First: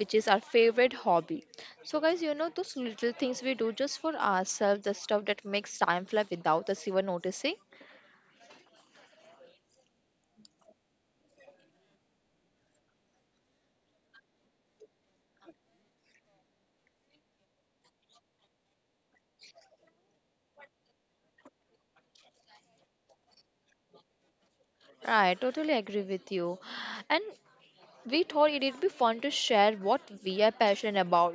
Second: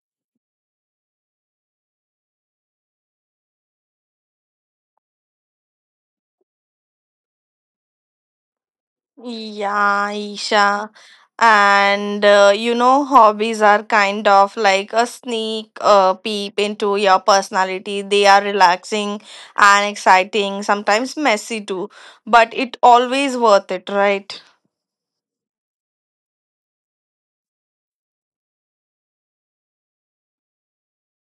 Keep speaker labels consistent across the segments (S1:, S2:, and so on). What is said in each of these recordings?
S1: which is our favorite hobby. So, guys, you know, those little things we do just for ourselves, the stuff that makes time fly without us even noticing.
S2: Yeah, Isha. And you know, hobbies are kind of like a sneak peep into your personality. They are relaxing and exciting, sometimes messy too, but it always worth it, right?
S1: Right, totally agree with you. And we thought it'd be fun to share what we are passionate about,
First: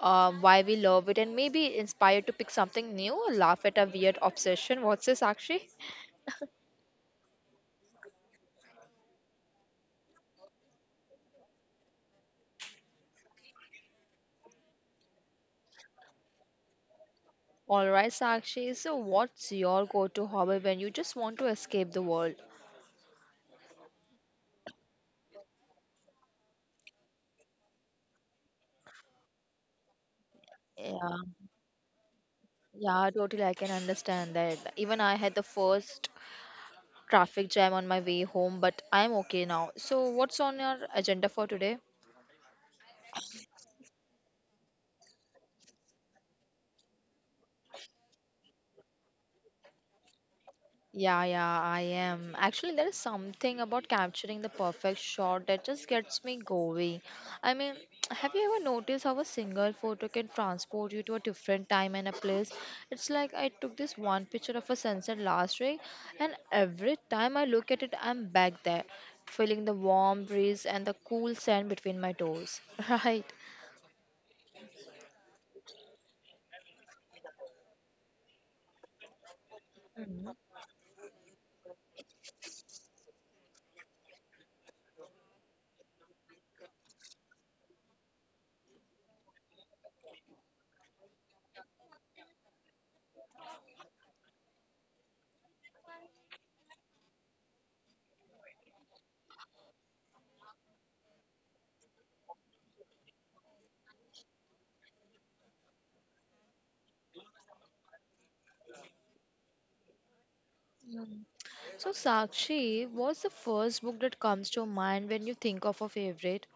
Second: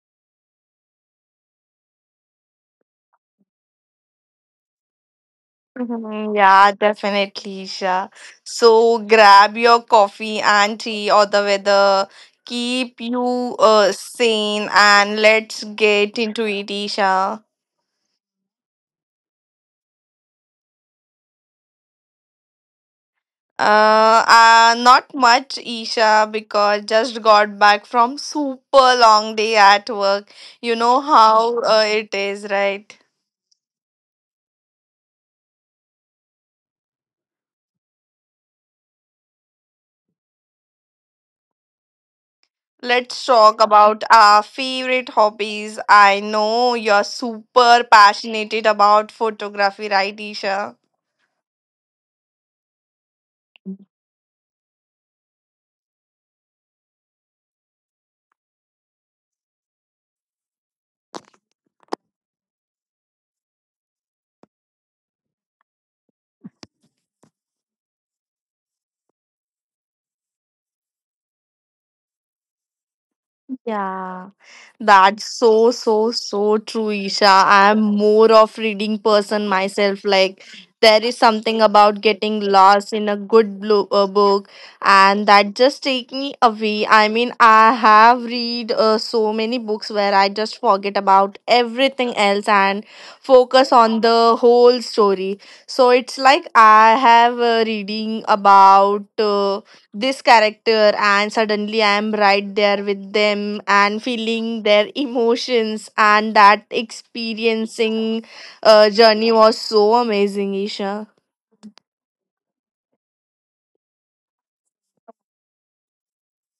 S1: why we love it, and maybe inspired to pick something new or laugh at a weird obsession. What's this, Sakshi?
S2: Mhm. Yeah, definitely, Isha. So grab your coffee and tea or the weather. Keep you sane and let's get into it, Isha.
S1: All right, Sakshi. So, what's your go-to hobby when you just want to escape the world?
S2: Not much, Isha, because just got back from super long day at work. You
S1: Yeah,
S2: know how it is, right?
S1: yeah, totally. I can understand that. Even I had the first traffic jam on my way home, but I'm okay now. So, what's on your agenda for today?
S2: Let's talk about our favorite hobbies. I know you're super passionate about photography, right, Isha?
S1: Yeah, yeah, I am. Actually, there is something about capturing the perfect shot that just gets me going. I mean, have you ever noticed how a single photo can transport you to a different time and a place? It's like I took this one picture of a sunset last week, and every time I look at it, I'm back there, feeling the warm breeze and the cool sand between my toes. Right.
S2: Yeah, that's so true, Isha. I am more of reading person myself. Like there is something about getting lost in a good book, and that just take me away. I mean, I have read so many books where I just forget about everything else and focus on the whole story. So it's like I have reading about. This character, and suddenly I am right there with them and feeling their emotions and that experiencing journey was so amazing, isha.
S1: Mm. So, Sakshi, what's the first book that comes to mind when you think of a favorite?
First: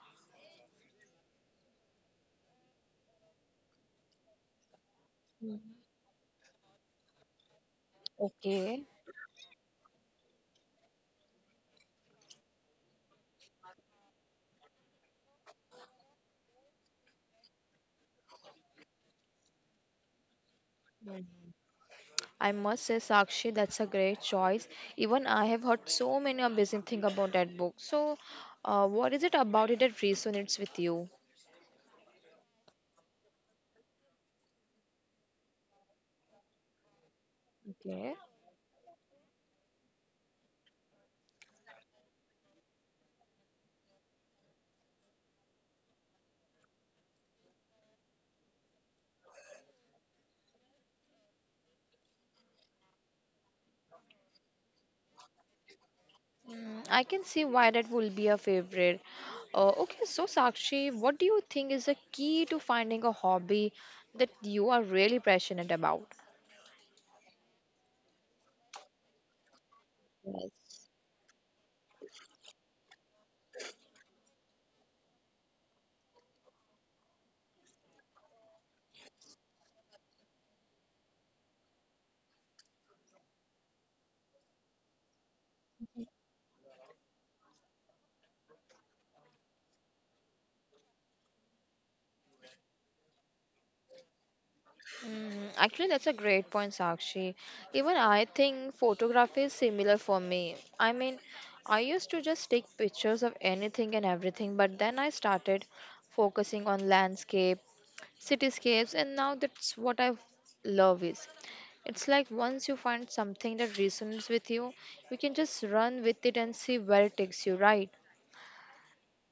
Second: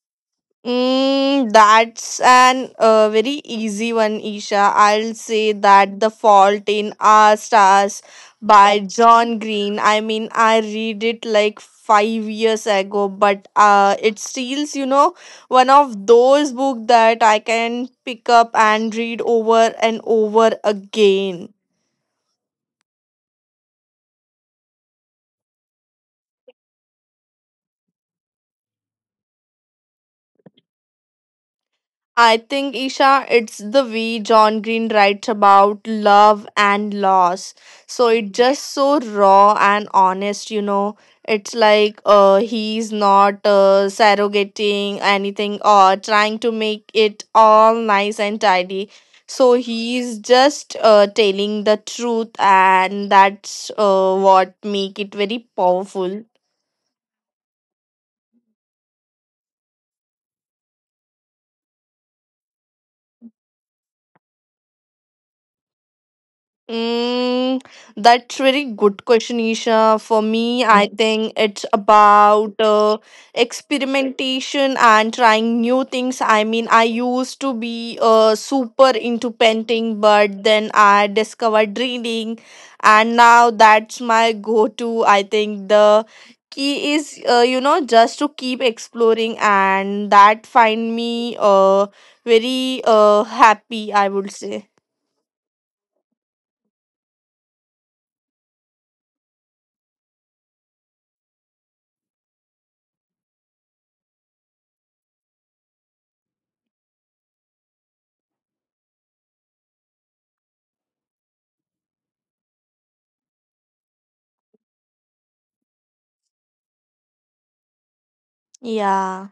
S2: Mm, that's an very easy one, Isha. I'll say that The Fault in Our Stars by
S1: Okay.
S2: John Green. I mean, I read it like 5 years ago, but it steals, you know, one of those books that I can pick up and read over and over again.
S1: I must say, Sakshi, that's a great choice. Even I have heard so many amazing things about that book. So, what is it about it that resonates with you?
S2: I think, Isha, it's the way John Green writes about love and loss. So
S1: Okay.
S2: it's just so raw and honest, you know. It's like he's not surrogating anything or trying to make it all nice and tidy. So he's just telling the truth, and that's what make it very powerful.
S1: Mm, I can see why that will be a favorite. Okay, so Sakshi, what do you think is the key to finding a hobby that you are really passionate about?
S2: Mm, that's very good question, Isha. For me,
S1: Yes.
S2: I think it's about experimentation and trying new things. I mean, I used to be super into painting, but then I discovered reading, and now that's my go-to. I think the key is, you know, just to keep exploring, and that find me very happy, I would say.
S1: Mm, actually, that's a great point, Sakshi. Even I think photography is similar for me. I mean, I used to just take pictures of anything and everything, but then I started focusing on landscape, cityscapes, and now that's what I love is. It's like once you find something that resonates with you, you can just run with it and see where it takes you, right?
S2: Yeah,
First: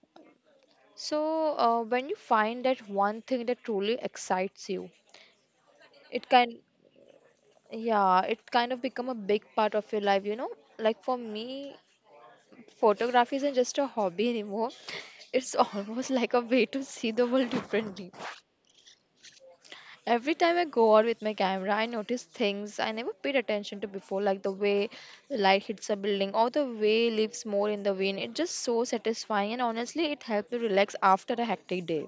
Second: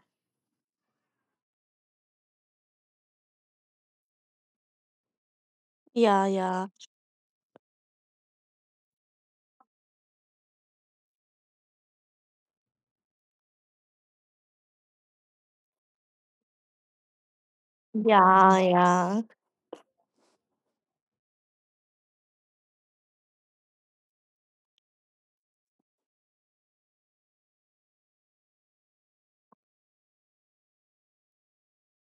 S1: So, when you find that one thing that truly excites you,
S2: yeah,
S1: it can
S2: yeah.
S1: Yeah, it kind of become a big part of your life, you know? Like for me, photography isn't just a hobby anymore. It's almost like a way to see the world differently.
S2: Yeah, yeah,
S1: Every time I go out with my camera, I notice things I never paid attention to before, like the way the light hits a building or the way leaves more in the wind. It's just so satisfying and honestly, it helps me relax after a hectic day.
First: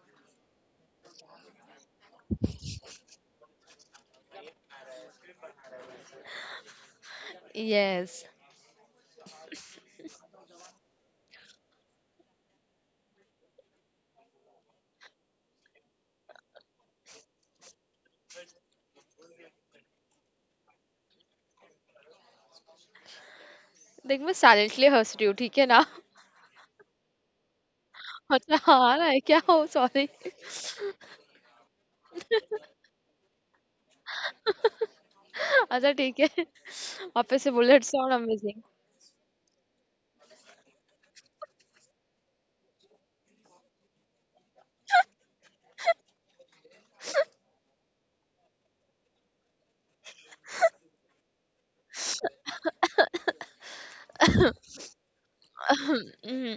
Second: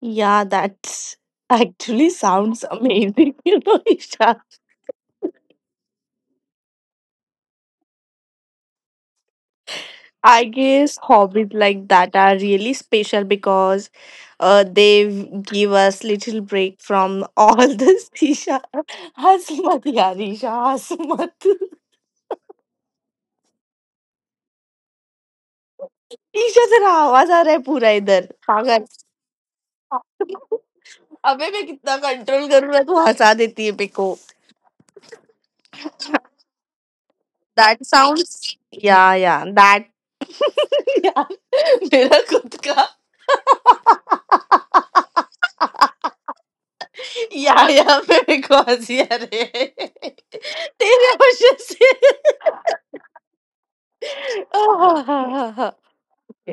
S2: yeah. That's actually sounds amazing, you know, Isha.
S1: Yes.
S2: I guess hobbies like that are really special because give us little break from all this. Isha, हंस मत यार ईशा हंस मत
S1: देख मैं silently हंस रही हूँ ठीक है ना
S2: ईशा तेरा आवाज आ रहा है पूरा इधर
S1: अच्छा
S2: पागल
S1: हाँ ना क्या हो सॉरी
S2: अबे मैं कितना कंट्रोल कर रहा तू हंसा देती है मेरे को
S1: अच्छा ठीक है। वापस से बोले
S2: that
S1: it's sound
S2: sounds
S1: amazing.
S2: या दैट यार मेरा खुद का Ja, ja, very good. Ja, det är det jag f ö r s e r a.
S1: Hmm,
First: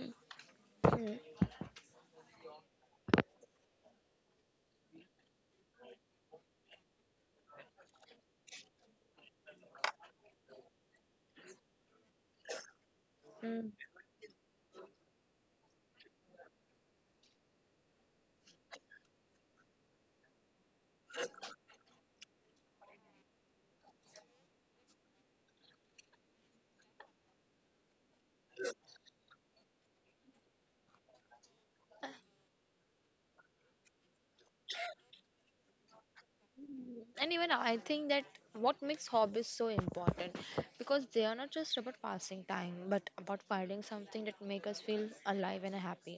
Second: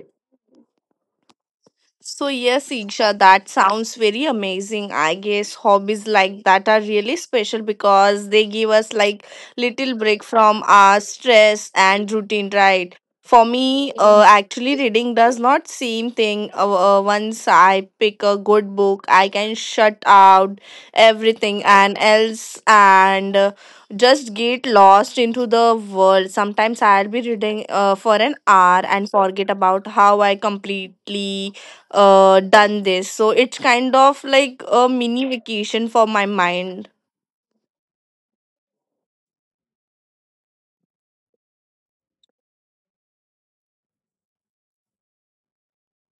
S2: So, yes, Isha, that sounds very amazing. I guess hobbies like that are really special because they give us like little break from our stress and routine, right? For
S1: hmm.
S2: me, actually, reading does not seem thing. Once I pick a good book, I can shut out everything and else and just get lost into the world. Sometimes I'll be reading for an hour and forget about how I completely done this. So it's kind of like a mini vacation for my mind.
S1: And even I think that what makes hobbies so important because they are not just about passing time but about finding something that make us feel alive and happy.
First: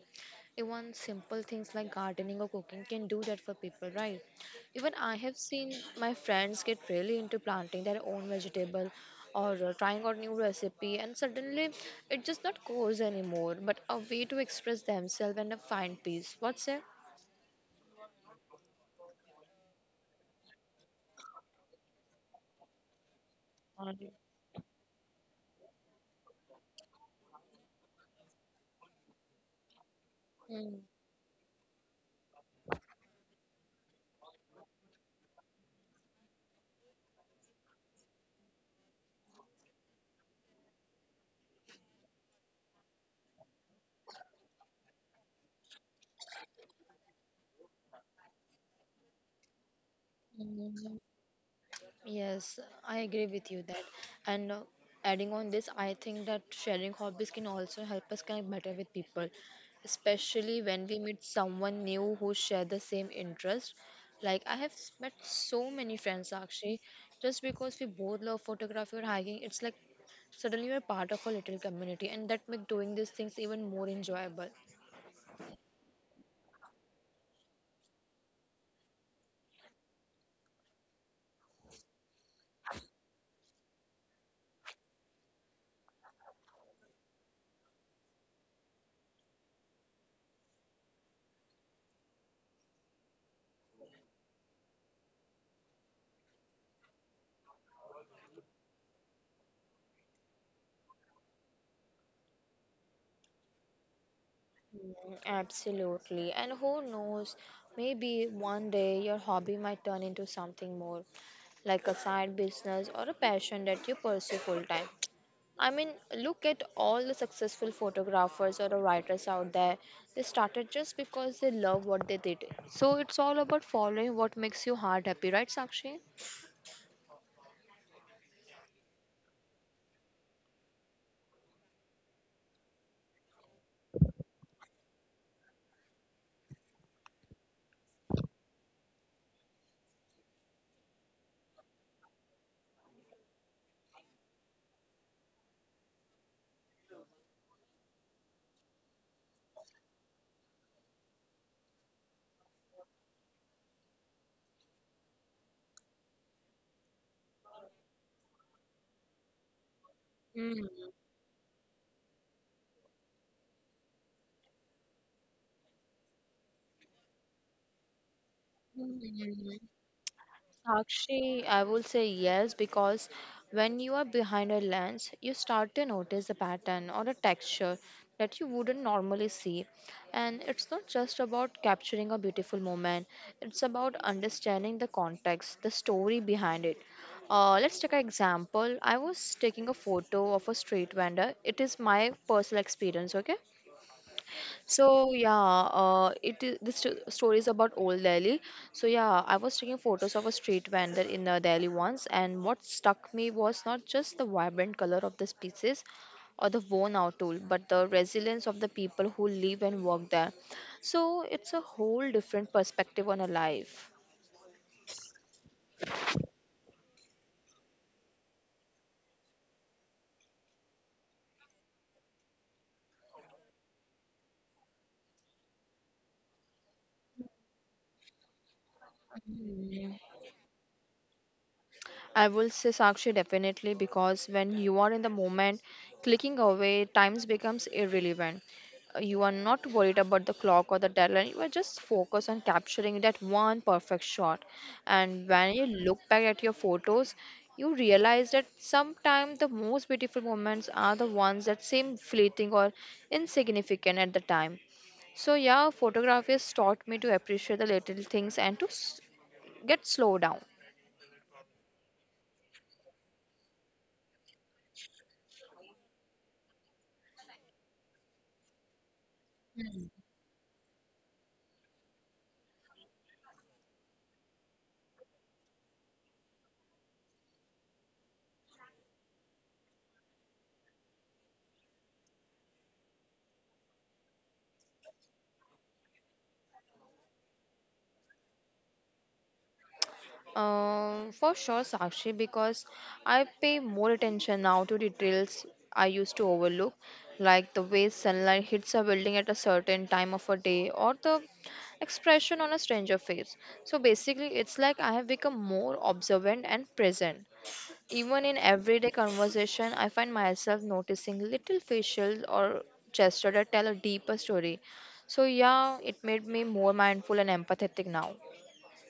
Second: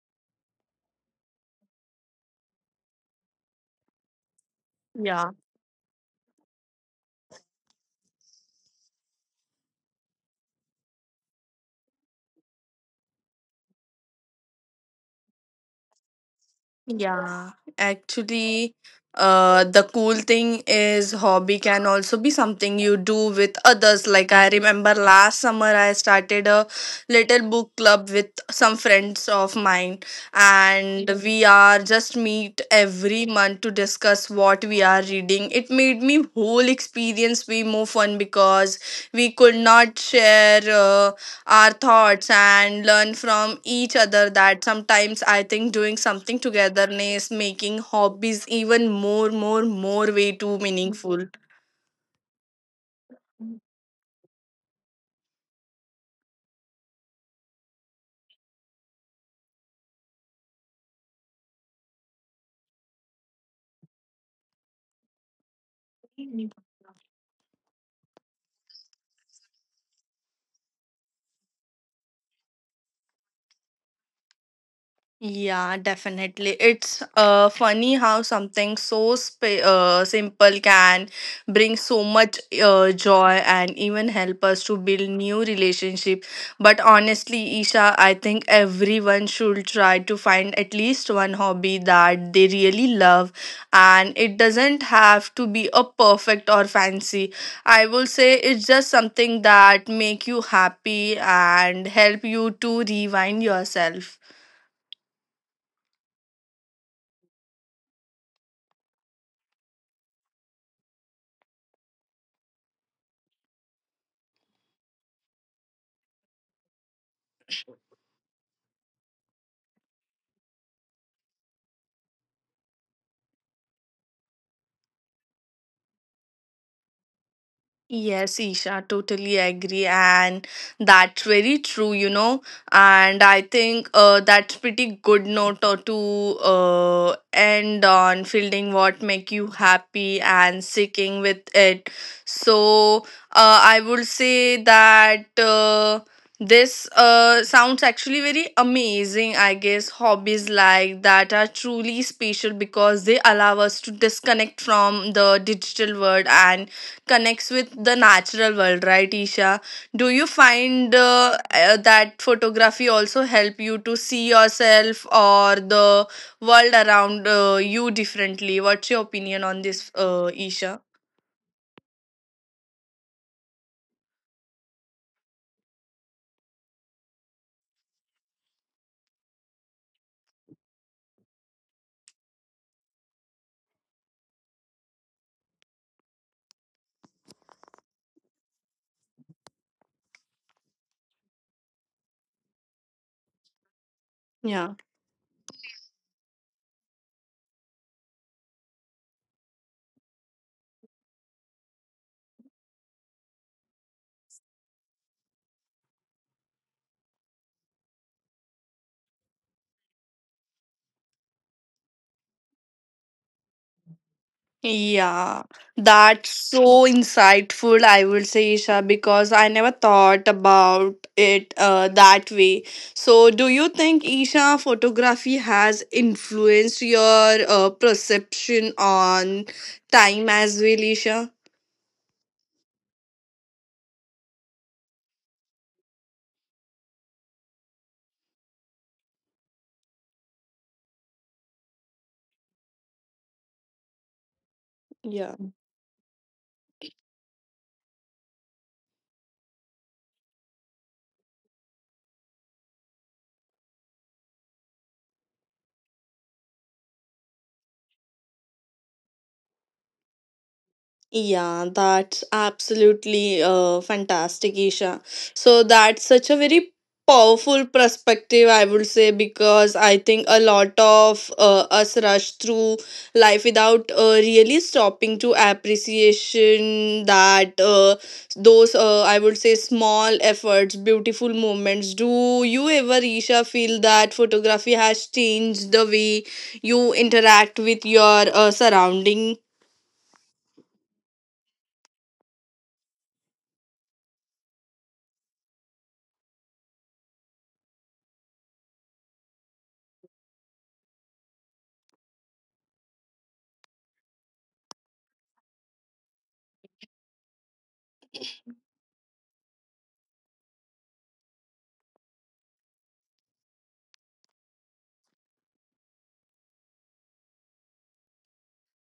S1: Even simple things like gardening or cooking can do that for people, right? Even I
S2: Yeah.
S1: have seen my friends get really into planting their own vegetable or trying out new recipe, and suddenly it's just not chores anymore but a way to express themselves and find peace. What's
S2: Yeah, actually, the cool thing is hobby can also be something you do with others. Like I remember last summer I started a little book club with some friends of mine, and we are just meet every month to discuss what we are reading. It made me whole experience way more fun because we could not share. Our thoughts and learn from each other, that sometimes I think doing something togetherness making hobbies even more way too
S1: it?
S2: meaningful.
S1: Yes, I agree with you that. And adding on this, I think that sharing hobbies can also help us connect better with people, especially when we meet someone new who share the same interest. Like I have met so many friends actually, just because we both love photography or hiking. It's like suddenly we're part of a little community, and that make doing these things even more enjoyable.
S2: Yeah, definitely. It's funny how something so simple can bring so much joy and even help us to build new relationship. But honestly, Isha, I think everyone should try to find at least one hobby that they really love, and it doesn't have to be a perfect or fancy. I will say it's just something that make you happy and help you to rewind yourself.
S1: Absolutely. And who knows, maybe one day your hobby might turn into something more, like a side business or a passion that you pursue full time. I mean, look at all the successful photographers or the writers out there. They started just because they love what they did. So it's all about following what makes your heart happy, right, Sakshi?
S2: Yes, Isha, totally agree. And that's very true, you know. And I think that's pretty good note or to end on fielding what make you happy and sticking with it. So I would say that this sounds actually very amazing. I guess hobbies like that are truly special because they allow us to disconnect from the digital world and connects with the natural world, right, Isha? Do you
S1: Mm.
S2: find that photography also help you to see yourself or the world around you differently? What's your opinion on this, Isha?
S1: Sakshi, I will say yes because when you are behind a lens, you start to notice a pattern or a texture that you wouldn't normally see. And it's not just about capturing a beautiful moment, it's about understanding the context, the story behind it. Let's take an example. I was taking a photo of a street vendor. It is my personal experience, okay?
S2: Yeah.
S1: So yeah, it is story is about old Delhi. So yeah, I was taking photos of a street vendor in Delhi once, and what struck me was not just the vibrant color of the pieces or the worn-out tool, but the resilience of the people who live and work there. So it's a whole different perspective on a life.
S2: Yeah, that's so insightful, I would say, Isha, because I never thought about it that way. So, do you think, Isha, photography has influenced your perception on time as well, Isha?
S1: I will say Sakshi definitely because when you are in the moment, clicking away, times becomes irrelevant. You are not worried about the clock or the deadline. You are just focused on capturing that one perfect shot. And
S2: Yeah.
S1: when you look back at your photos, you realize that sometimes the most beautiful moments are the ones that seem fleeting or insignificant at the time. So yeah, photography has taught me to appreciate the little things and to get slow down.
S2: Yeah, that's absolutely fantastic, Isha. So that's such a very powerful perspective, I would say, because I think a lot of us rush through life without really stopping to appreciation that those, I would say, small efforts, beautiful moments. Do you ever, Isha, feel that photography has changed the way you interact with your surrounding?
S1: For sure, Sakshi, because I pay more attention now to details I used to overlook, like the way sunlight hits a building at a certain time of a day or the expression on a stranger face. So basically, it's like I have become more observant and present. Even in everyday conversation, I find myself noticing little facial or gesture that tell a deeper story. So yeah, it made me more mindful and empathetic now.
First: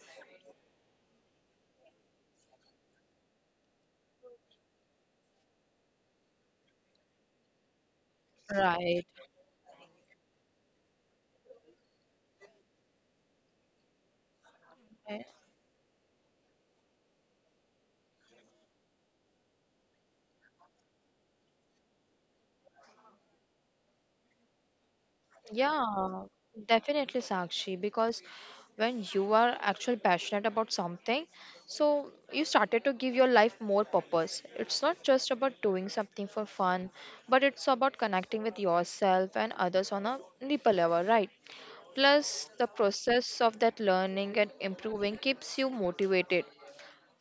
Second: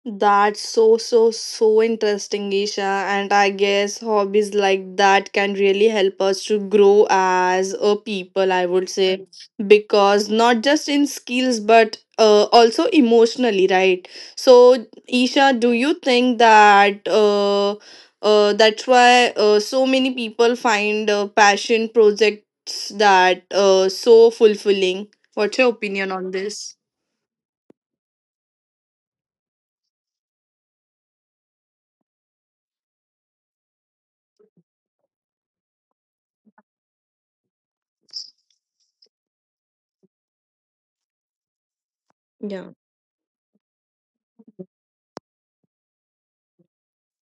S2: That's so interesting, Isha. And I guess hobbies like that can really help us to grow as a people, I would
S1: Right.
S2: say. Mm. Because not just in skills, but also emotionally, right? So, Isha, do you think that that's why so many people find passion projects that so fulfilling? What's your opinion
S1: Yeah,
S2: on this?
S1: definitely, Sakshi, because when you are actually passionate about something, so you started to give your life more purpose. It's not just about doing something for fun, but it's about connecting with yourself and others on a deeper level, right? Plus, the process of that learning and improving keeps you motivated.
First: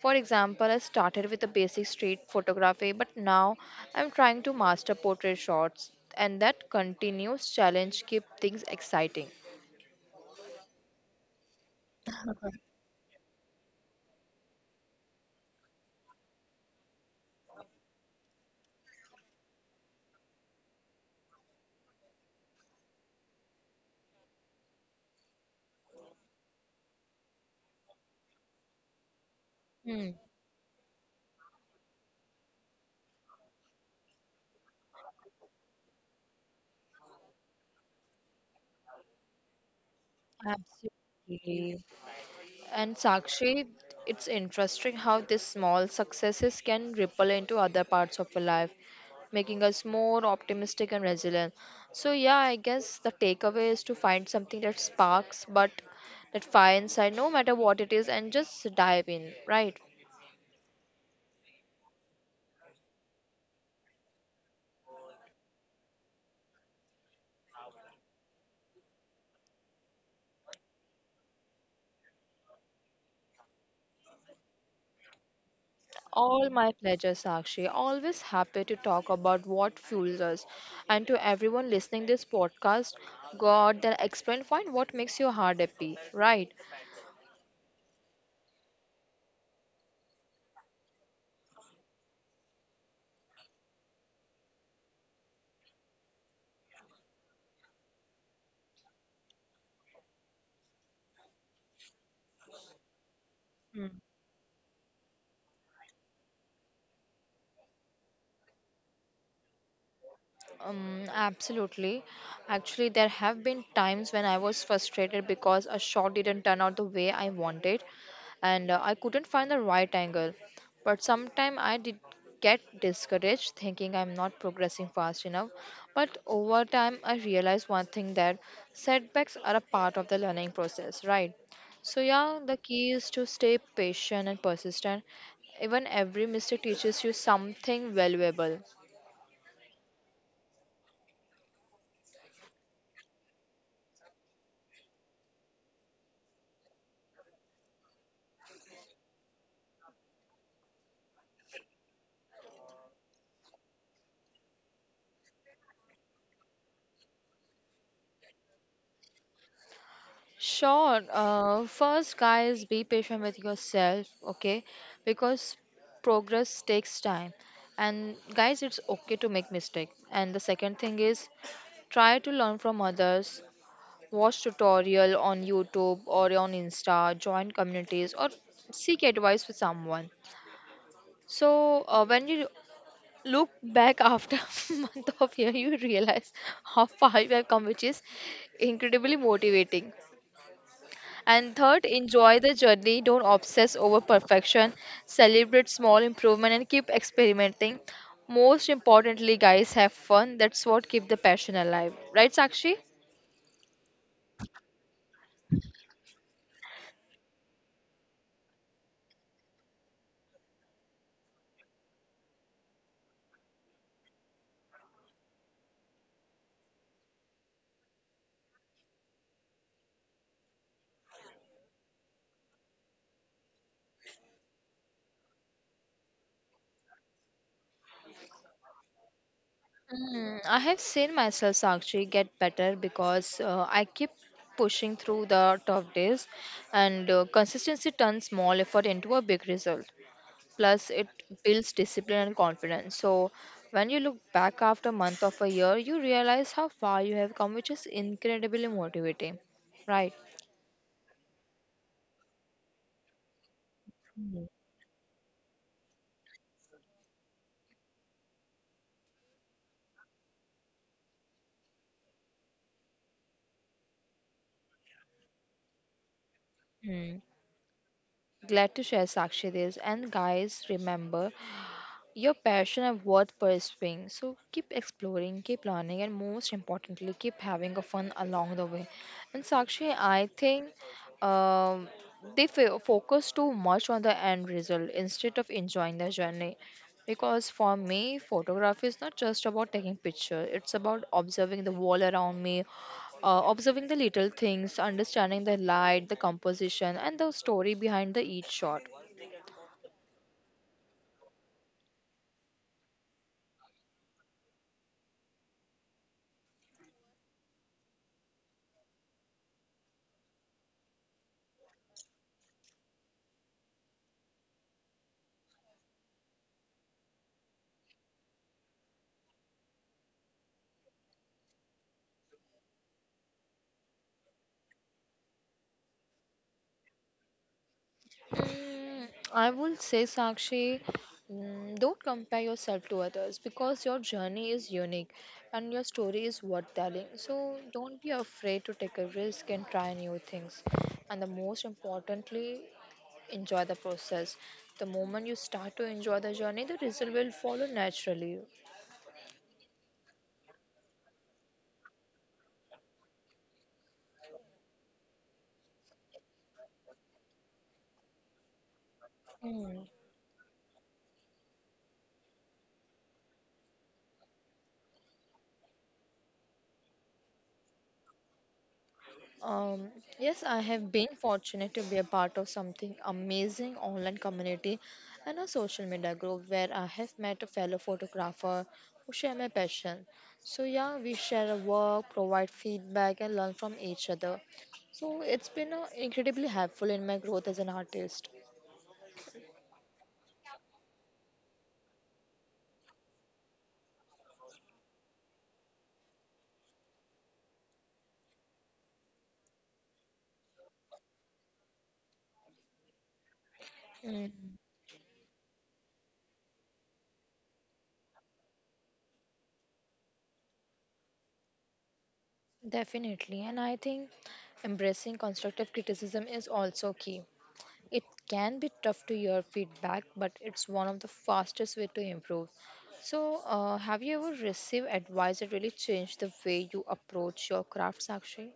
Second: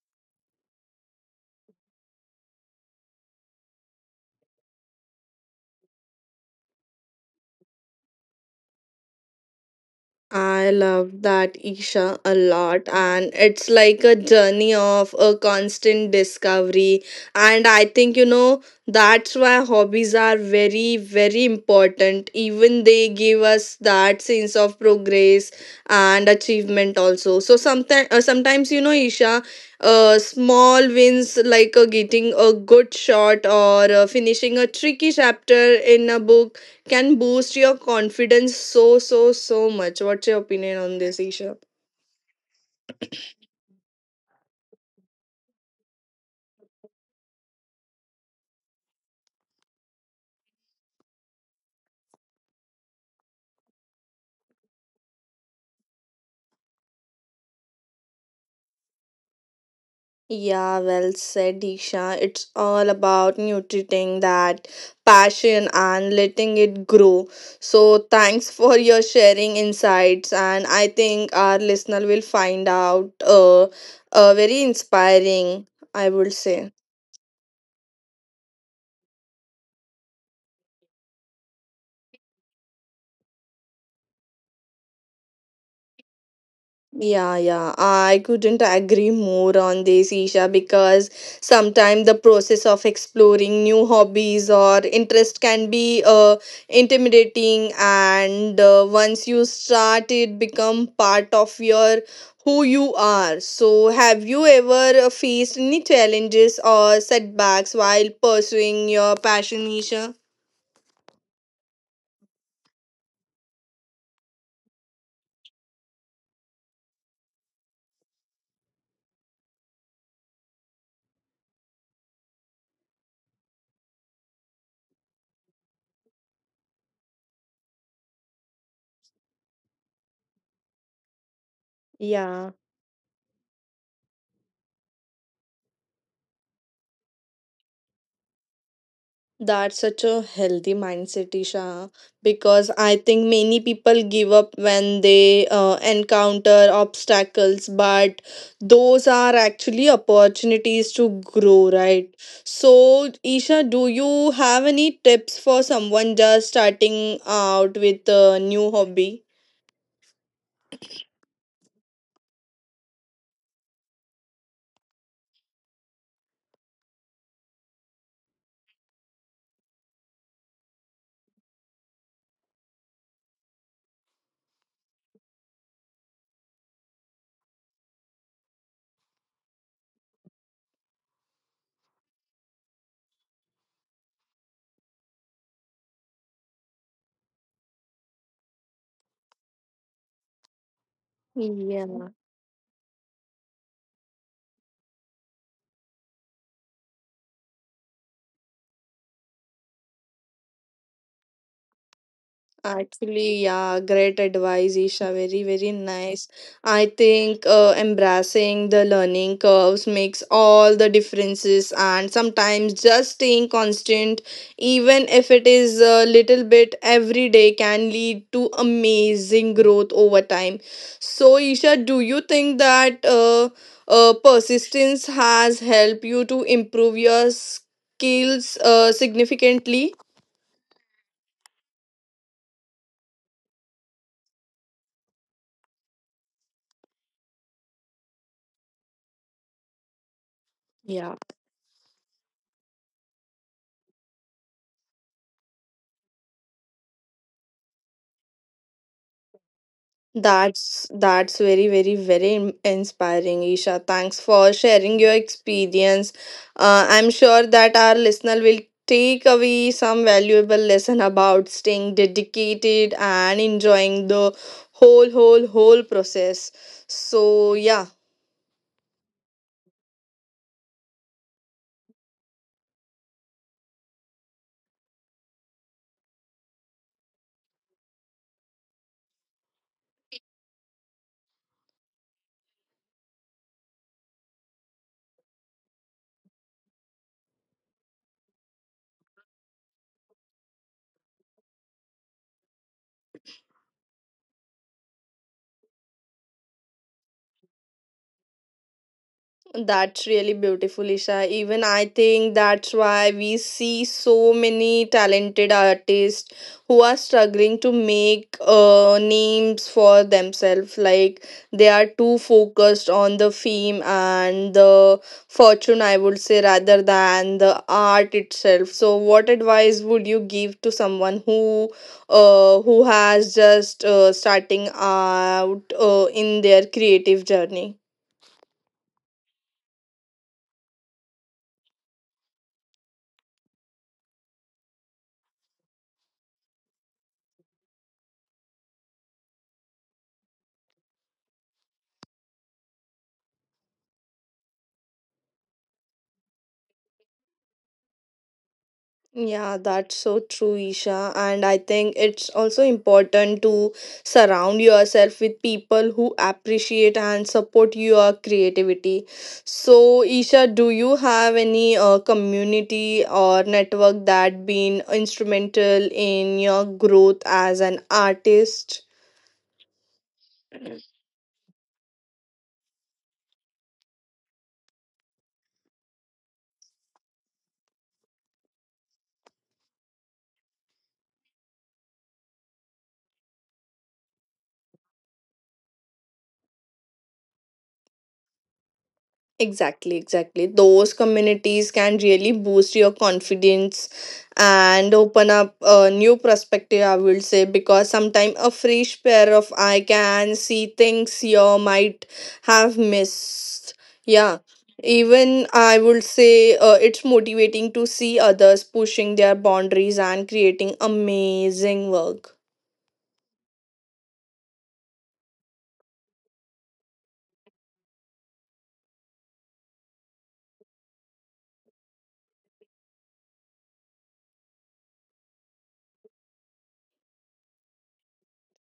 S1: For example, I started with a basic street photography, but now I'm trying to master portrait shots, and that continuous challenge keep things exciting.
S2: I love that Isha a lot, and it's like a journey of a constant discovery. And I think, you know, that's why hobbies are very, very important. Even they give us that sense of progress and achievement, also. So sometimes, you know, Isha,
S1: Hmm,
S2: small wins like getting a good shot or finishing a tricky chapter in a book can boost your confidence so much. What's your opinion on this, Isha?
S1: absolutely. And Sakshi, it's interesting how these small successes can ripple into other parts of your life, making us more optimistic and resilient. So yeah, I guess the takeaway is to find something that sparks, but that fire inside, no matter what it is, and just dive in, right?
S2: Yeah, well said, Isha. It's all about nurturing that passion and letting it grow. So, thanks for your sharing insights, and I think our listener will find out very inspiring. I would
S1: All
S2: say.
S1: my pleasure, Sakshi. Always happy to talk about what fuels us. And to everyone listening this podcast, God, then explain, find what makes your heart happy, right?
S2: Yeah, yeah, I couldn't agree more on this, Isha, because sometimes the process of exploring new hobbies or interest can be intimidating, and once you start, it become part of your who you are. So, have you ever faced any challenges or setbacks while pursuing your passion, Isha?
S1: Absolutely. Actually, there have been times when I was frustrated because a shot didn't turn out the way I wanted, and I couldn't find the right angle. But sometimes I did get discouraged, thinking I'm not progressing fast enough. But over time, I realized one thing that setbacks are a part of the learning process, right? So, yeah,
S2: Yeah.
S1: the key is to stay patient and persistent. Even every mistake teaches you something valuable.
S2: That's such a healthy mindset, Isha, because I think many people give up when they encounter obstacles, but those are actually opportunities to grow, right? So, Isha, do you have any tips for someone just starting out with a new hobby?
S1: Sure. First, guys, be patient with yourself, okay? Because progress takes time. And guys, it's okay to make mistake. And the second thing is try to learn from others. Watch tutorial on YouTube or on Insta, join communities or seek advice with someone. So when you look back after month of year, you realize how far you have come, which is incredibly motivating. And third, enjoy the journey. Don't obsess over perfection. Celebrate small improvement and keep experimenting. Most importantly, guys, have fun. That's what keep the passion alive. Right, Sakshi?
S2: Actually, yeah, great advice, Isha. Very, very nice. I think embracing the learning curves makes all the differences, and sometimes just staying constant, even if it is a little bit every day, can lead to amazing growth over time. So, Isha, do you think that persistence has helped you to improve your skills significantly?
S1: Mm, I have seen myself Sakshi get better because I keep pushing through the tough days and consistency turns small effort into a big result. Plus it
S2: Yeah.
S1: builds discipline and confidence. So when you look back after month of a year, you realize how far you have come, which is incredibly motivating, right?
S2: That's very very very inspiring, Isha. Thanks for sharing your experience. I'm sure that our listener will take away some valuable lesson about staying dedicated and enjoying the whole process.
S1: Hmm.
S2: So yeah.
S1: Glad to share sakshi this, and guys, remember your passion and worth pursuing. So keep exploring, keep learning, and most importantly, keep having a fun along the way. And Sakshi, I think um, they focus too much on the end result instead of enjoying the journey. Because for me, photography is not just about taking pictures; it's about observing the world around me, observing the little things, understanding the light, the composition, and the story behind the each shot.
S2: That's really beautiful, Isha. Even I think that's why we see so many talented artists who are struggling to make names for themselves. Like they are too focused on the fame and the fortune, I would say, rather than the art itself. So, what advice would you give to someone who has just starting out in their creative journey?
S1: Mm, I would say, Sakshi, mm, don't compare yourself to others because your journey is unique and your story is worth telling. So don't be afraid to take a risk and try new things. And the most importantly, enjoy the process. The moment you start to enjoy the journey, the result will follow naturally.
S2: Yeah, that's so true, Isha. And I think it's also important to surround yourself with people who appreciate and support your creativity.
S1: Mm.
S2: So, Isha, do you have any community or network that been instrumental in your growth as an artist?
S1: Um, yes, I have been fortunate to be a part of something amazing online community and a social media group where I have met a fellow photographer who share my passion. So yeah, we share our work, provide feedback, and learn from each other. So it's been incredibly helpful in my growth as an artist.
S2: Exactly, exactly. Those communities can really boost your confidence and open up a new perspective, I will say, because sometimes a fresh pair of eye can see things you might have missed. Yeah.
S1: Mm,
S2: Even I would say it's motivating to see others pushing their boundaries and creating amazing work.
S1: definitely, and I think embracing constructive criticism is also key. It can be tough to hear feedback, but it's one of the fastest way to improve. So, have you ever received advice that really changed the way you approach your crafts, actually?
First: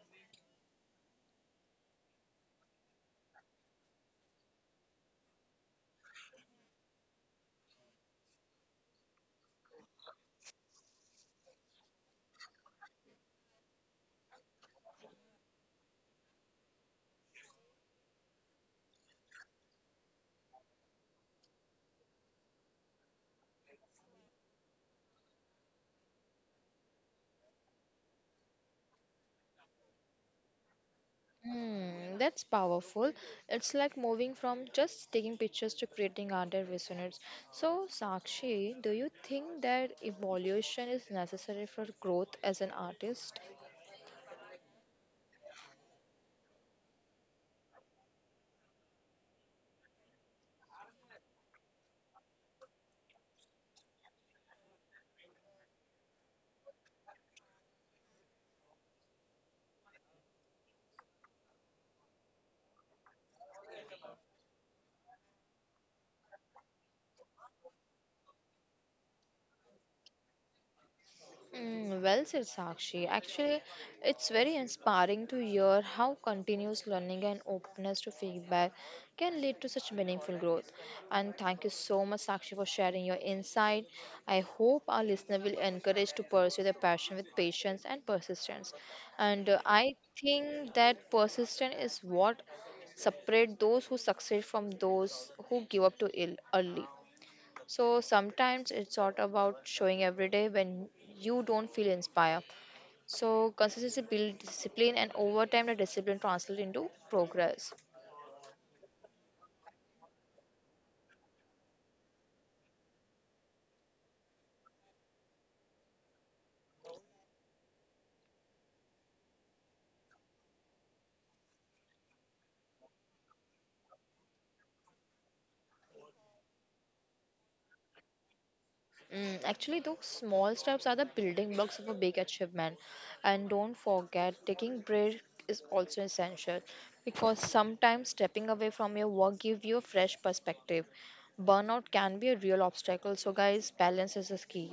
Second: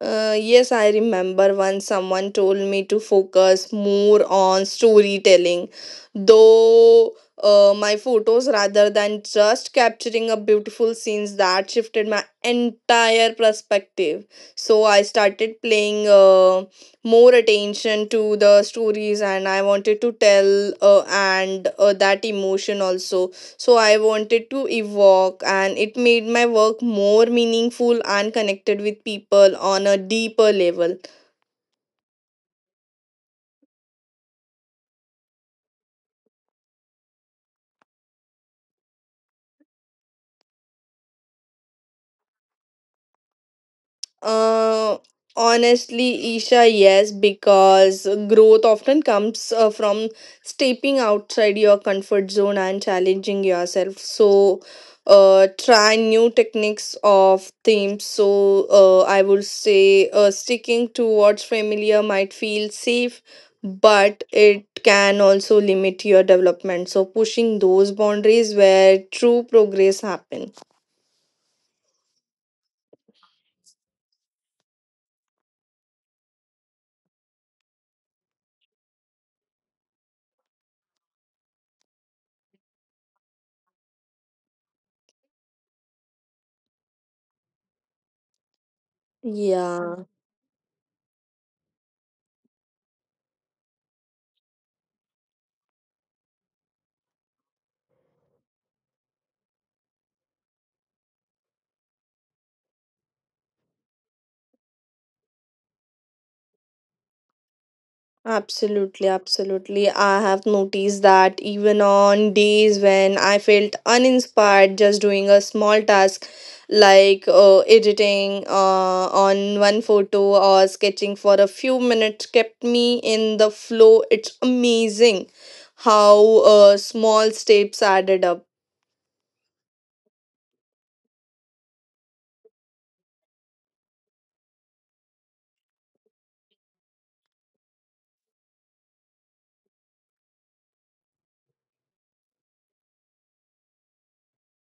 S2: Yes, I remember once someone told me to focus more on storytelling, though my photos rather than just capturing a beautiful scenes that shifted my entire perspective. So I started paying more attention to the stories, and I wanted to tell and that emotion also, so I wanted to evoke, and it made my work more meaningful and connected with people on a deeper level.
S1: Hmm, that's powerful. It's like moving from just taking pictures to creating art that resonates. So, Sakshi, do you think that evolution is necessary for growth as an artist?
S2: Uh, Honestly, Isha, yes, because growth often comes from stepping outside your comfort zone and challenging yourself. So, try new techniques of themes. So, I would say sticking to what's familiar might feel safe, but it can also limit your development. So, pushing those boundaries where true progress happens.
S1: Mm, well said, Sakshi. Actually, it's very inspiring to hear how continuous learning and openness to feedback can lead to such meaningful growth. And thank you so much, Sakshi, for sharing your insight. I hope our listener will encourage to pursue their passion with patience and persistence. And I
S2: Yeah.
S1: think that persistence is what separate those who succeed from those who give up too ill early. So sometimes it's sort of about showing every day when you don't feel inspired. So consistency builds discipline, and over time, the discipline translates into progress.
S2: Absolutely, absolutely. I have noticed that even on days when I felt uninspired, just doing a small task like editing on one photo or sketching for a few minutes kept me in the flow. It's amazing how small steps added up.
S1: Mm, actually, those small steps are the building blocks of a big achievement. And don't forget, taking break is also essential because sometimes stepping away from your work gives you a fresh perspective. Burnout can be a real obstacle, so guys, balance is the key.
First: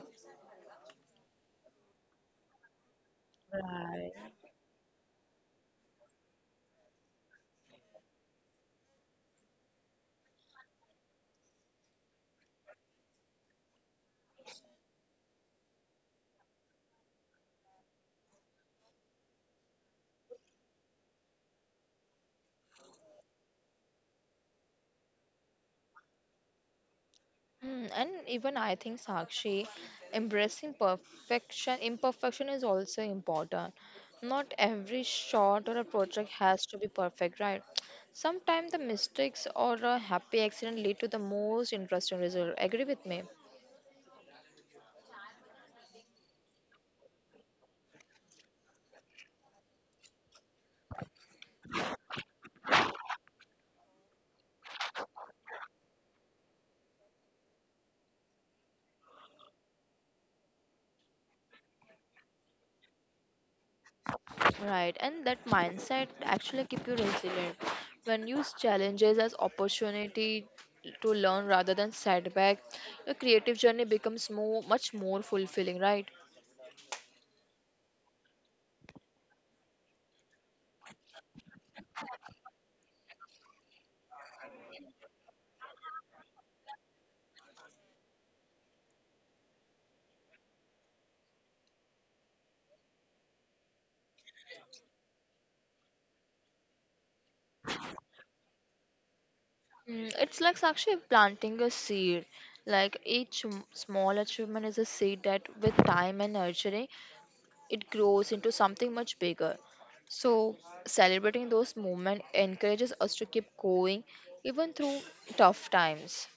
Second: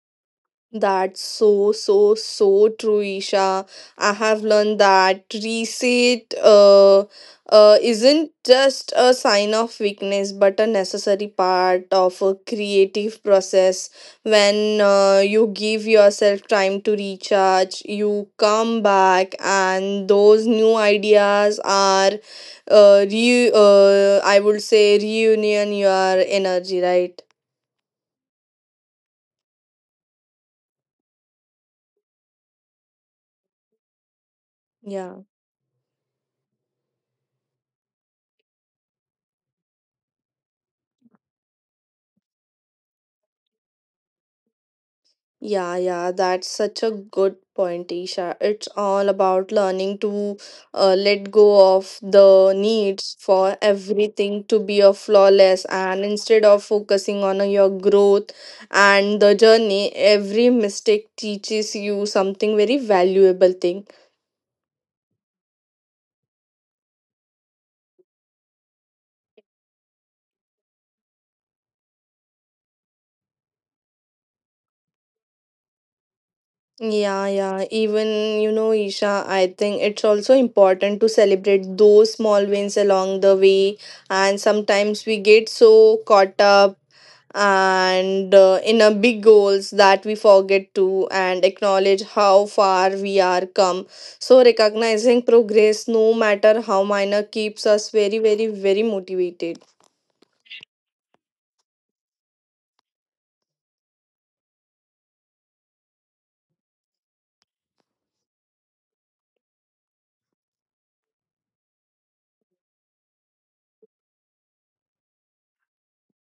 S2: That's so, so, so true, Isha.
S1: Right.
S2: I have learned that reset isn't just a sign of weakness, but a necessary part of a creative process. When you give yourself time to recharge, you come back, and those new ideas are, I would say, reunion your energy, right?
S1: Mm, and even I think Sakshi, embracing perfection, imperfection is also important. Not every
S2: Yeah.
S1: shot or a project has to be perfect, right? Sometimes the mistakes or a happy accident lead to the most interesting result. Agree with me?
S2: Yeah, yeah, that's such a good point, Isha. It's all about learning to let go of the needs for everything to be a flawless, and instead of focusing on your growth and the journey, every mistake teaches you something very valuable thing.
S1: Right, and that mindset actually keep you resilient. When you use challenges as opportunity to learn rather than setback, your creative journey becomes more much more fulfilling, right?
S2: Yeah, yeah. Even, you know, Isha, I think it's also important to celebrate those small wins along the way. And sometimes we get so caught up and in a big goals that we forget to and acknowledge how far we are come, so recognizing progress no matter how minor keeps us very, very, very motivated.
S1: Mm, it's like actually planting a seed. Like each small achievement is a seed that, with time and nurturing, it grows into something much bigger. So, celebrating those moments encourages us to keep going even through tough times,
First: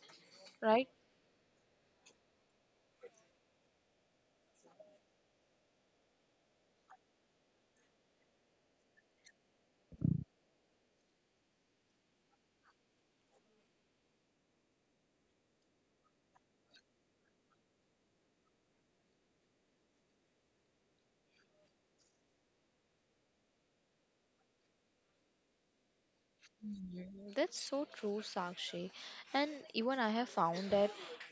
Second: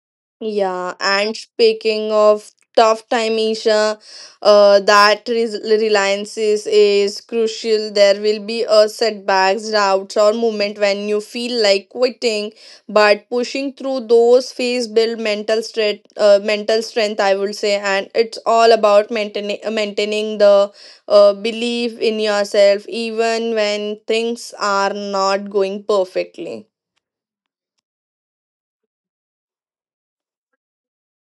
S1: right?
S2: Yeah, and speaking of tough time, Isha, that reliance is crucial. There will be a setbacks, doubts, or moment when you feel like quitting, but pushing through those phase build mental strength. Mental strength, I would say, and it's all about maintaining the belief in yourself, even when things are not going perfectly.
S1: Mm, that's so true, Sakshi. And even I have found that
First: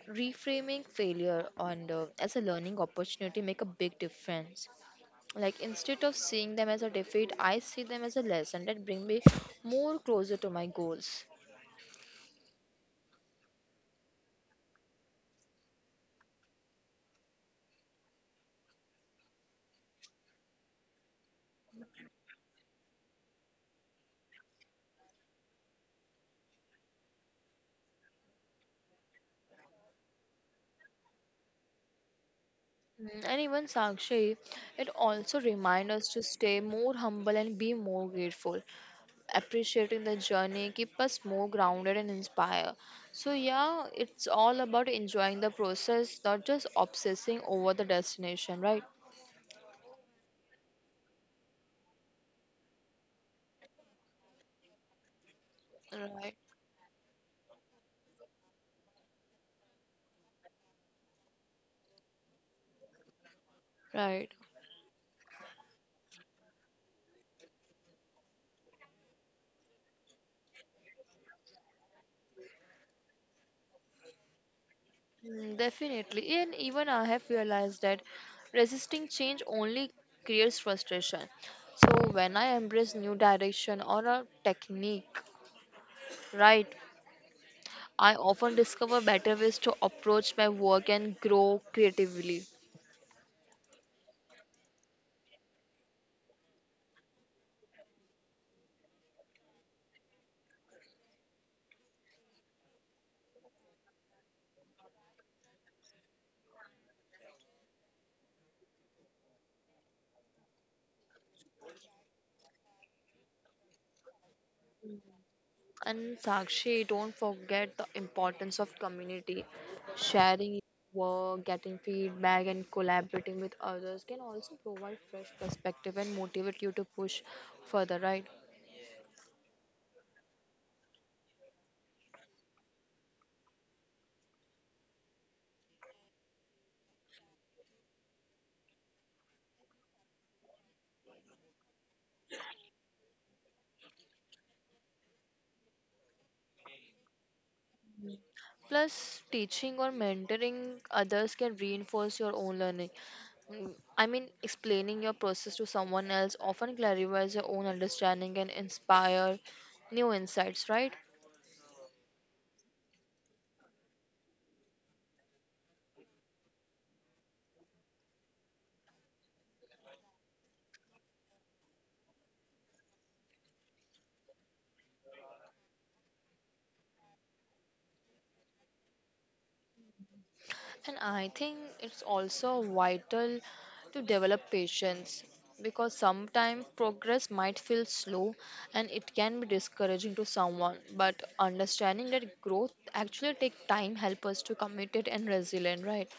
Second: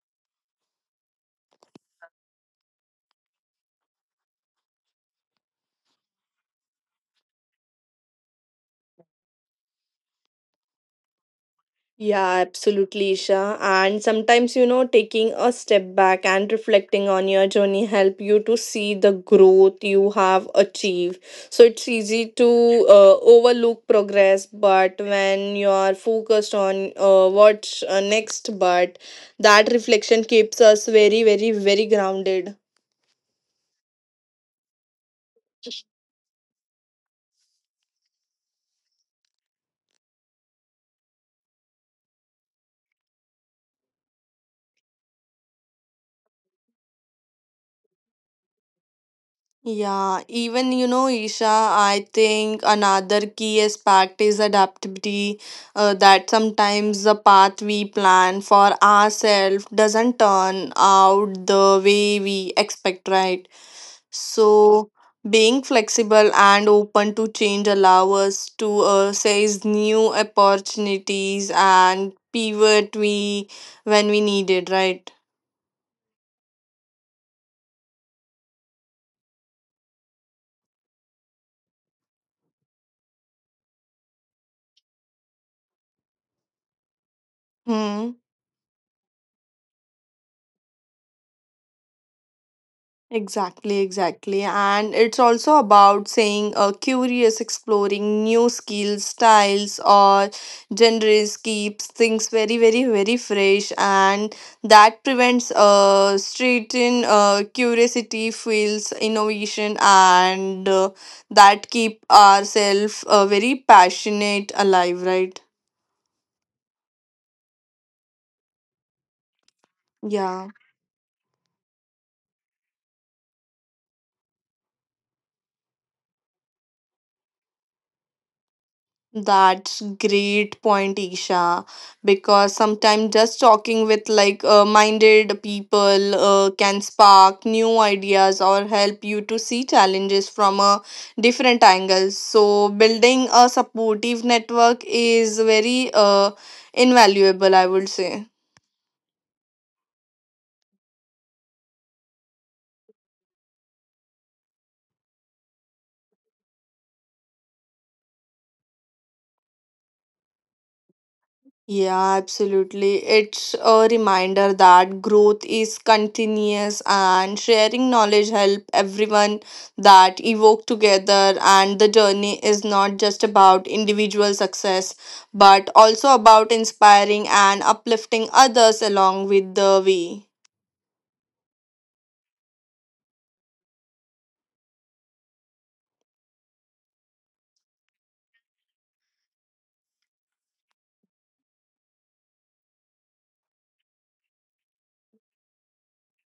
S1: reframing failure on the, as a learning opportunity make a big difference. Like instead of seeing them as a defeat, I see them as a lesson that bring me more closer to my goals.
S2: Yeah, absolutely, Isha. And sometimes, you know, taking a step back and reflecting on your journey help you to see the growth you have achieved. So it's easy to overlook progress, but when you are focused on what's next, but that reflection keeps us very, very, very grounded.
S1: Mm, and even Sakshi, it also reminds us to stay more humble and be more grateful. Appreciating the journey keep us more grounded and inspire. So yeah, it's all about enjoying the process, not just obsessing over the destination, right?
S2: Yeah, even you know, Isha, I think another key aspect is adaptability. That
S1: Right.
S2: sometimes the path we plan for ourselves doesn't turn out the way we expect, right?
S1: Right.
S2: So, being flexible and open to change allow us to seize new opportunities and pivot we when we need it, right?
S1: Mm, definitely. And even I have realized that resisting change only creates frustration. So when I embrace new direction or a technique, right,
S2: Hmm.
S1: I often discover better ways to approach my work and grow creatively.
S2: Exactly, exactly. And it's also about saying curious, exploring new skills, styles, or genres keeps things very, very, very fresh, and that prevents straighten curiosity, fuels innovation, and that keep ourselves very passionate alive, right?
S1: And Sakshi, don't forget the importance of community.
S2: Yeah.
S1: Sharing your work, getting feedback, and collaborating with others can also provide fresh perspective and motivate you to push further, right?
S2: That's great point, Isha. Because sometimes just talking with like minded people can spark new ideas or help you to see challenges from a different angle. So building a supportive network is very invaluable, I would say.
S1: Plus, teaching or mentoring others can reinforce your own learning. Mm, I mean, explaining your process to someone else often clarifies your own understanding and inspire new insights, right?
S2: Yeah, absolutely. It's a reminder that growth is continuous and sharing knowledge help everyone that evoke together, and the journey is not just about individual success but also about inspiring and uplifting others along with the way.
S1: And I think it's also vital to develop patience because sometimes progress might feel slow and it can be discouraging to someone. But understanding that growth actually takes time help us to commit it and resilient, right?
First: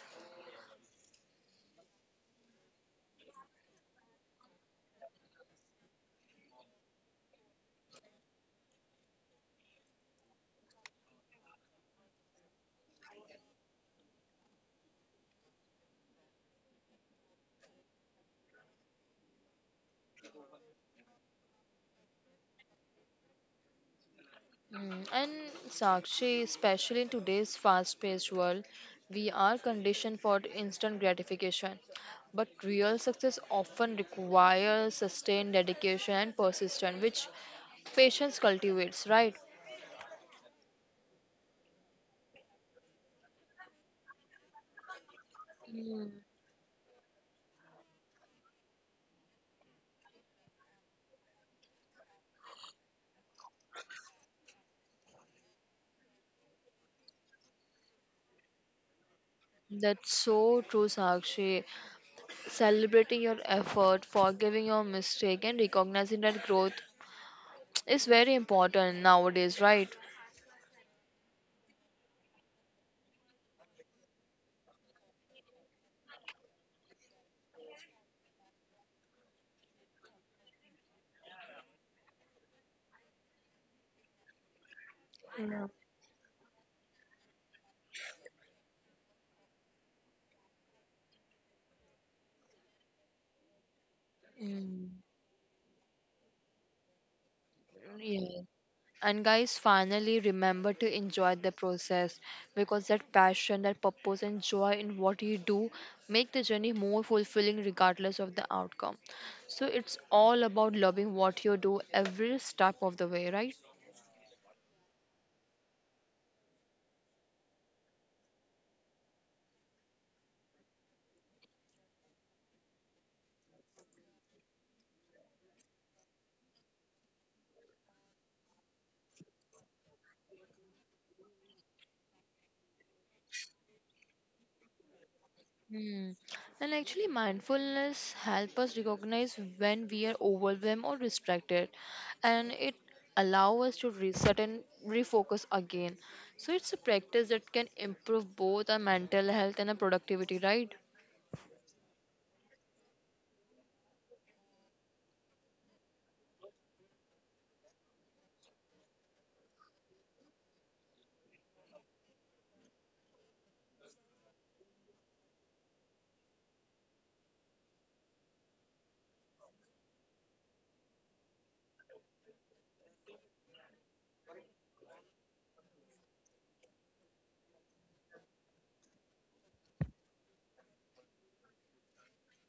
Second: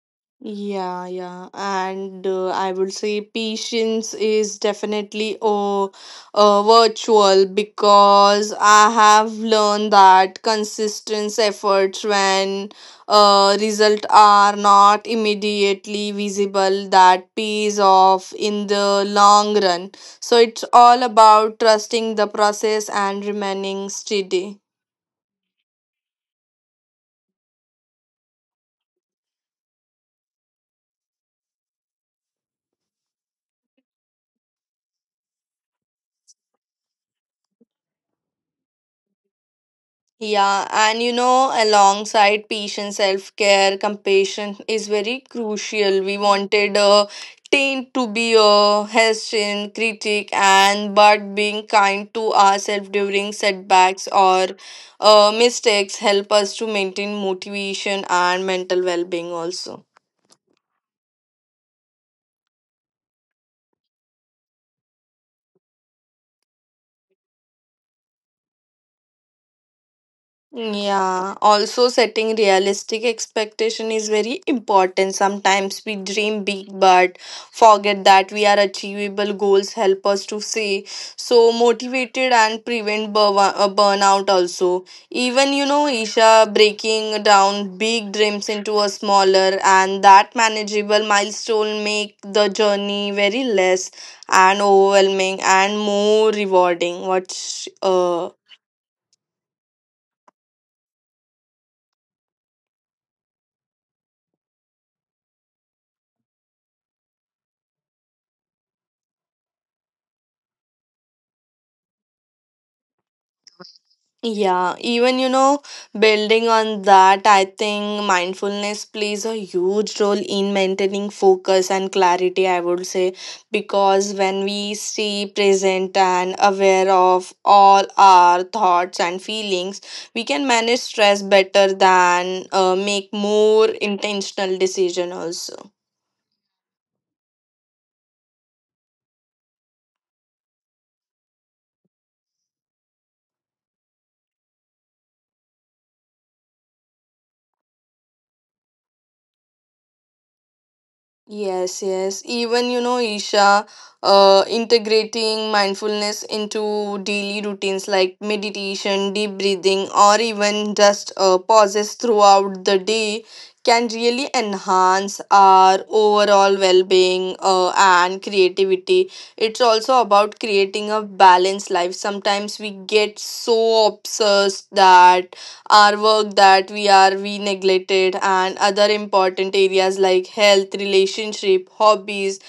S2: Yeah, yeah, and I would say patience is definitely a virtual because I have learned that consistent efforts when results are not immediately visible that pays off in the long run. So it's all about trusting the process and remaining steady.
S1: Mm, and Sakshi, especially in today's fast-paced world, we are conditioned for instant gratification. But real success often requires sustained dedication and persistence, which patience cultivates, right?
S2: Yeah, and you know, alongside patient self care, compassion is very crucial. We wanted a teen to be a Hessian critic, and but being kind to ourselves during setbacks or mistakes help us to maintain motivation and mental well being also.
S1: That's so true, Sakshi. Celebrating your effort, forgiving your mistake, and recognizing that growth is very important nowadays, right?
S2: Yeah, also setting realistic expectation is very important. Sometimes we dream big but forget that we are achievable goals help us to stay so motivated and prevent burnout also. Even
S1: Yeah.
S2: you know Isha, breaking down big dreams into a smaller and that manageable milestone make the journey very less and
S1: Mm.
S2: overwhelming and more rewarding. What's
S1: Yeah. And guys, finally remember to enjoy the process because that passion, that purpose, and joy in what you do make the journey more fulfilling regardless of the outcome. So it's all about loving what you do every step of the way, right?
S2: yeah, even you know, building on that, I think mindfulness plays a huge role in maintaining focus and clarity, I would say, because when we stay present and aware of all our thoughts and feelings, we can manage stress better than make more intentional decision also.
S1: Hmm. And actually, mindfulness help us recognize when we are overwhelmed or distracted, and it allow us to reset and refocus again. So it's a practice that can improve both our mental health and our productivity, right?
S2: Yes, yes. Even, you know, Isha, integrating mindfulness into daily routines like meditation, deep breathing, or even just pauses throughout the day can really enhance our overall well being and creativity. It's also about creating a balanced life. Sometimes we get so obsessed that our work that we neglected and other important areas like health, relationship, hobbies,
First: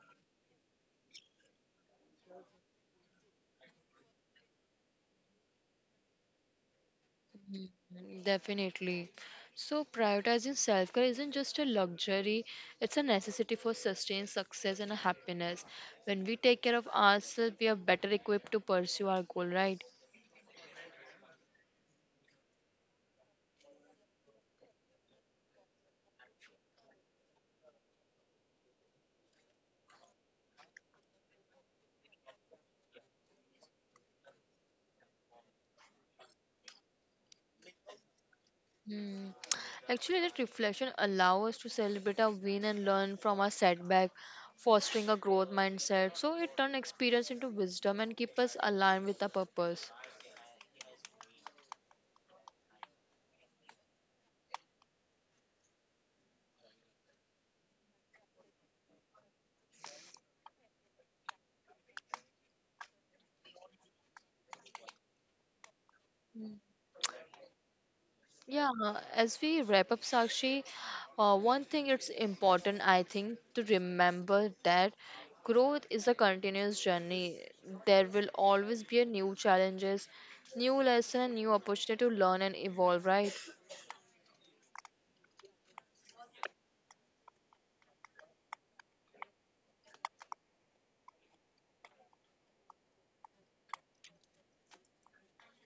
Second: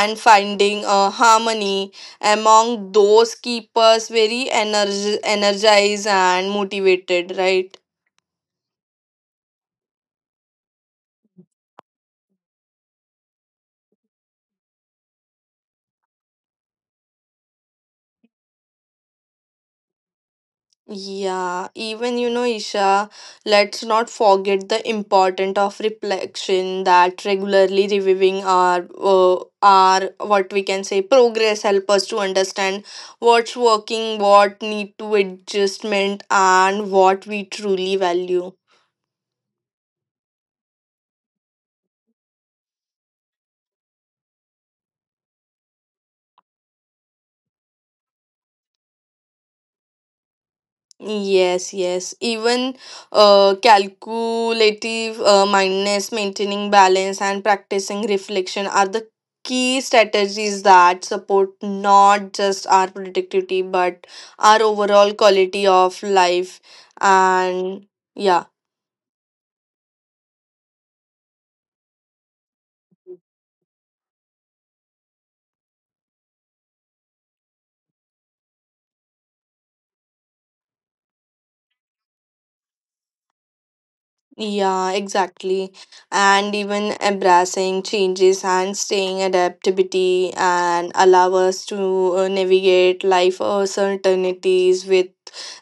S2: and finding a harmony among those keep us very energized and motivated, right?
S1: Mhm, definitely. So, prioritizing self care isn't just a luxury, it's a necessity for sustained success and happiness. When we take care of ourselves, we are better equipped to pursue our goal, right?
S2: Yeah, even you know, Isha, let's not forget the importance of reflection, that regularly reviewing our what we can say progress help us to understand what's working, what need to adjustment, and what we truly value.
S1: Hmm. Actually, that reflection allows us to celebrate our win and learn from our setback, fostering a growth mindset. So it turns experience into wisdom and keep us aligned with our purpose.
S2: Yes, yes. Even calculative mindness, maintaining balance, and practicing reflection are the key strategies that support not just our productivity but our overall quality of life. And yeah.
S1: Yeah, as we wrap up, Sakshi, one thing it's important, I think, to remember that growth is a continuous journey. There will always be a new challenges, new lesson, and new opportunity to learn and evolve, right?
S2: Yeah, exactly. And even embracing changes and staying adaptability and allow us to navigate life uncertainties with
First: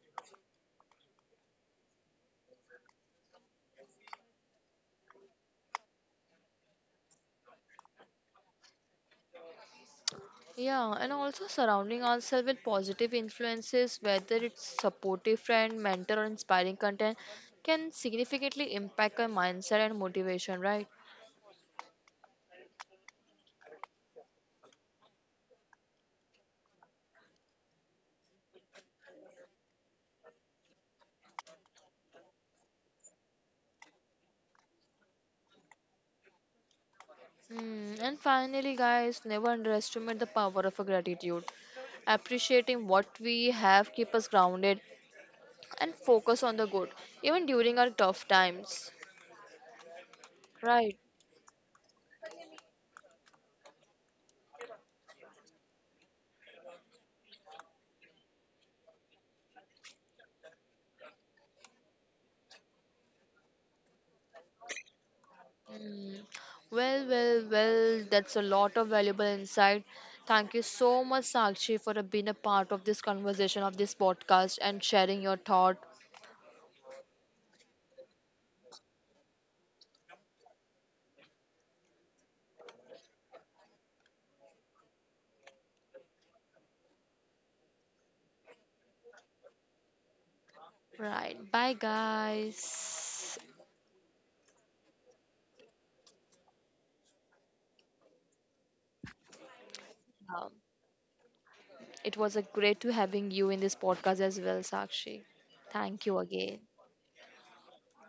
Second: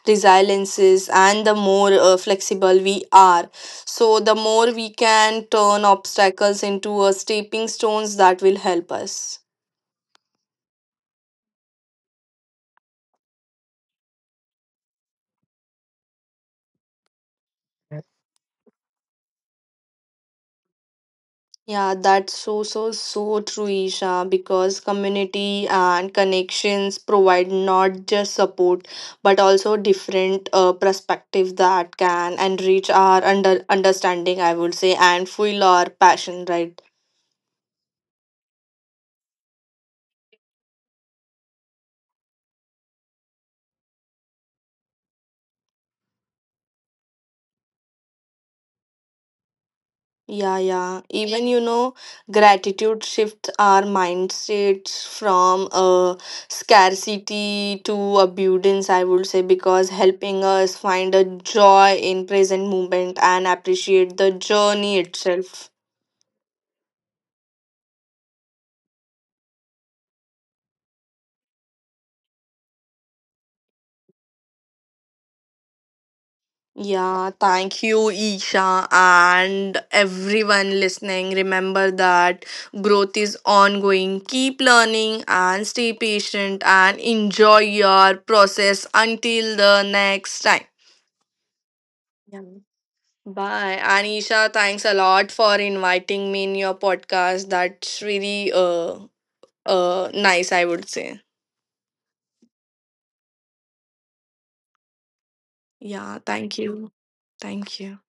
S2: resiliences, and the more flexible we are. So the more we can turn obstacles into a stepping stones that will help us.
S1: Yeah, and also surrounding ourselves with positive influences, whether it's supportive friend, mentor, or inspiring content, can significantly impact our mindset and motivation, right?
S2: Yeah, that's so, so, so true, Isha, because community and connections provide not just support, but also different perspective that can enrich our understanding, I would say, and fuel our passion, right?
S1: Hmm. And finally, guys, never underestimate the power of a gratitude. Appreciating what we have keep us grounded and focus on the good, even during our tough times,
S2: Yeah,
S1: right?
S2: yeah. Even you know, gratitude shifts our mindsets from scarcity to abundance, I would say, because helping us find a joy in present moment and appreciate the journey itself.
S1: Mm. Well, well, well, that's a lot of valuable insight. Thank you so much, Sakshi, for being a part of this conversation of this podcast and sharing your thought.
S2: Yeah, thank you, Isha, and everyone listening. Remember that growth is ongoing. Keep learning and stay patient and enjoy your process until the next time.
S1: Right. Bye,
S2: Yeah.
S1: guys.
S2: Bye. And Isha, thanks a lot for inviting me in your podcast. That's really
S1: Um,
S2: nice, I would say.
S1: it was a great to having you in this podcast as well, Sakshi. Thank you
S2: Yeah, thank
S1: again.
S2: you. Thank you.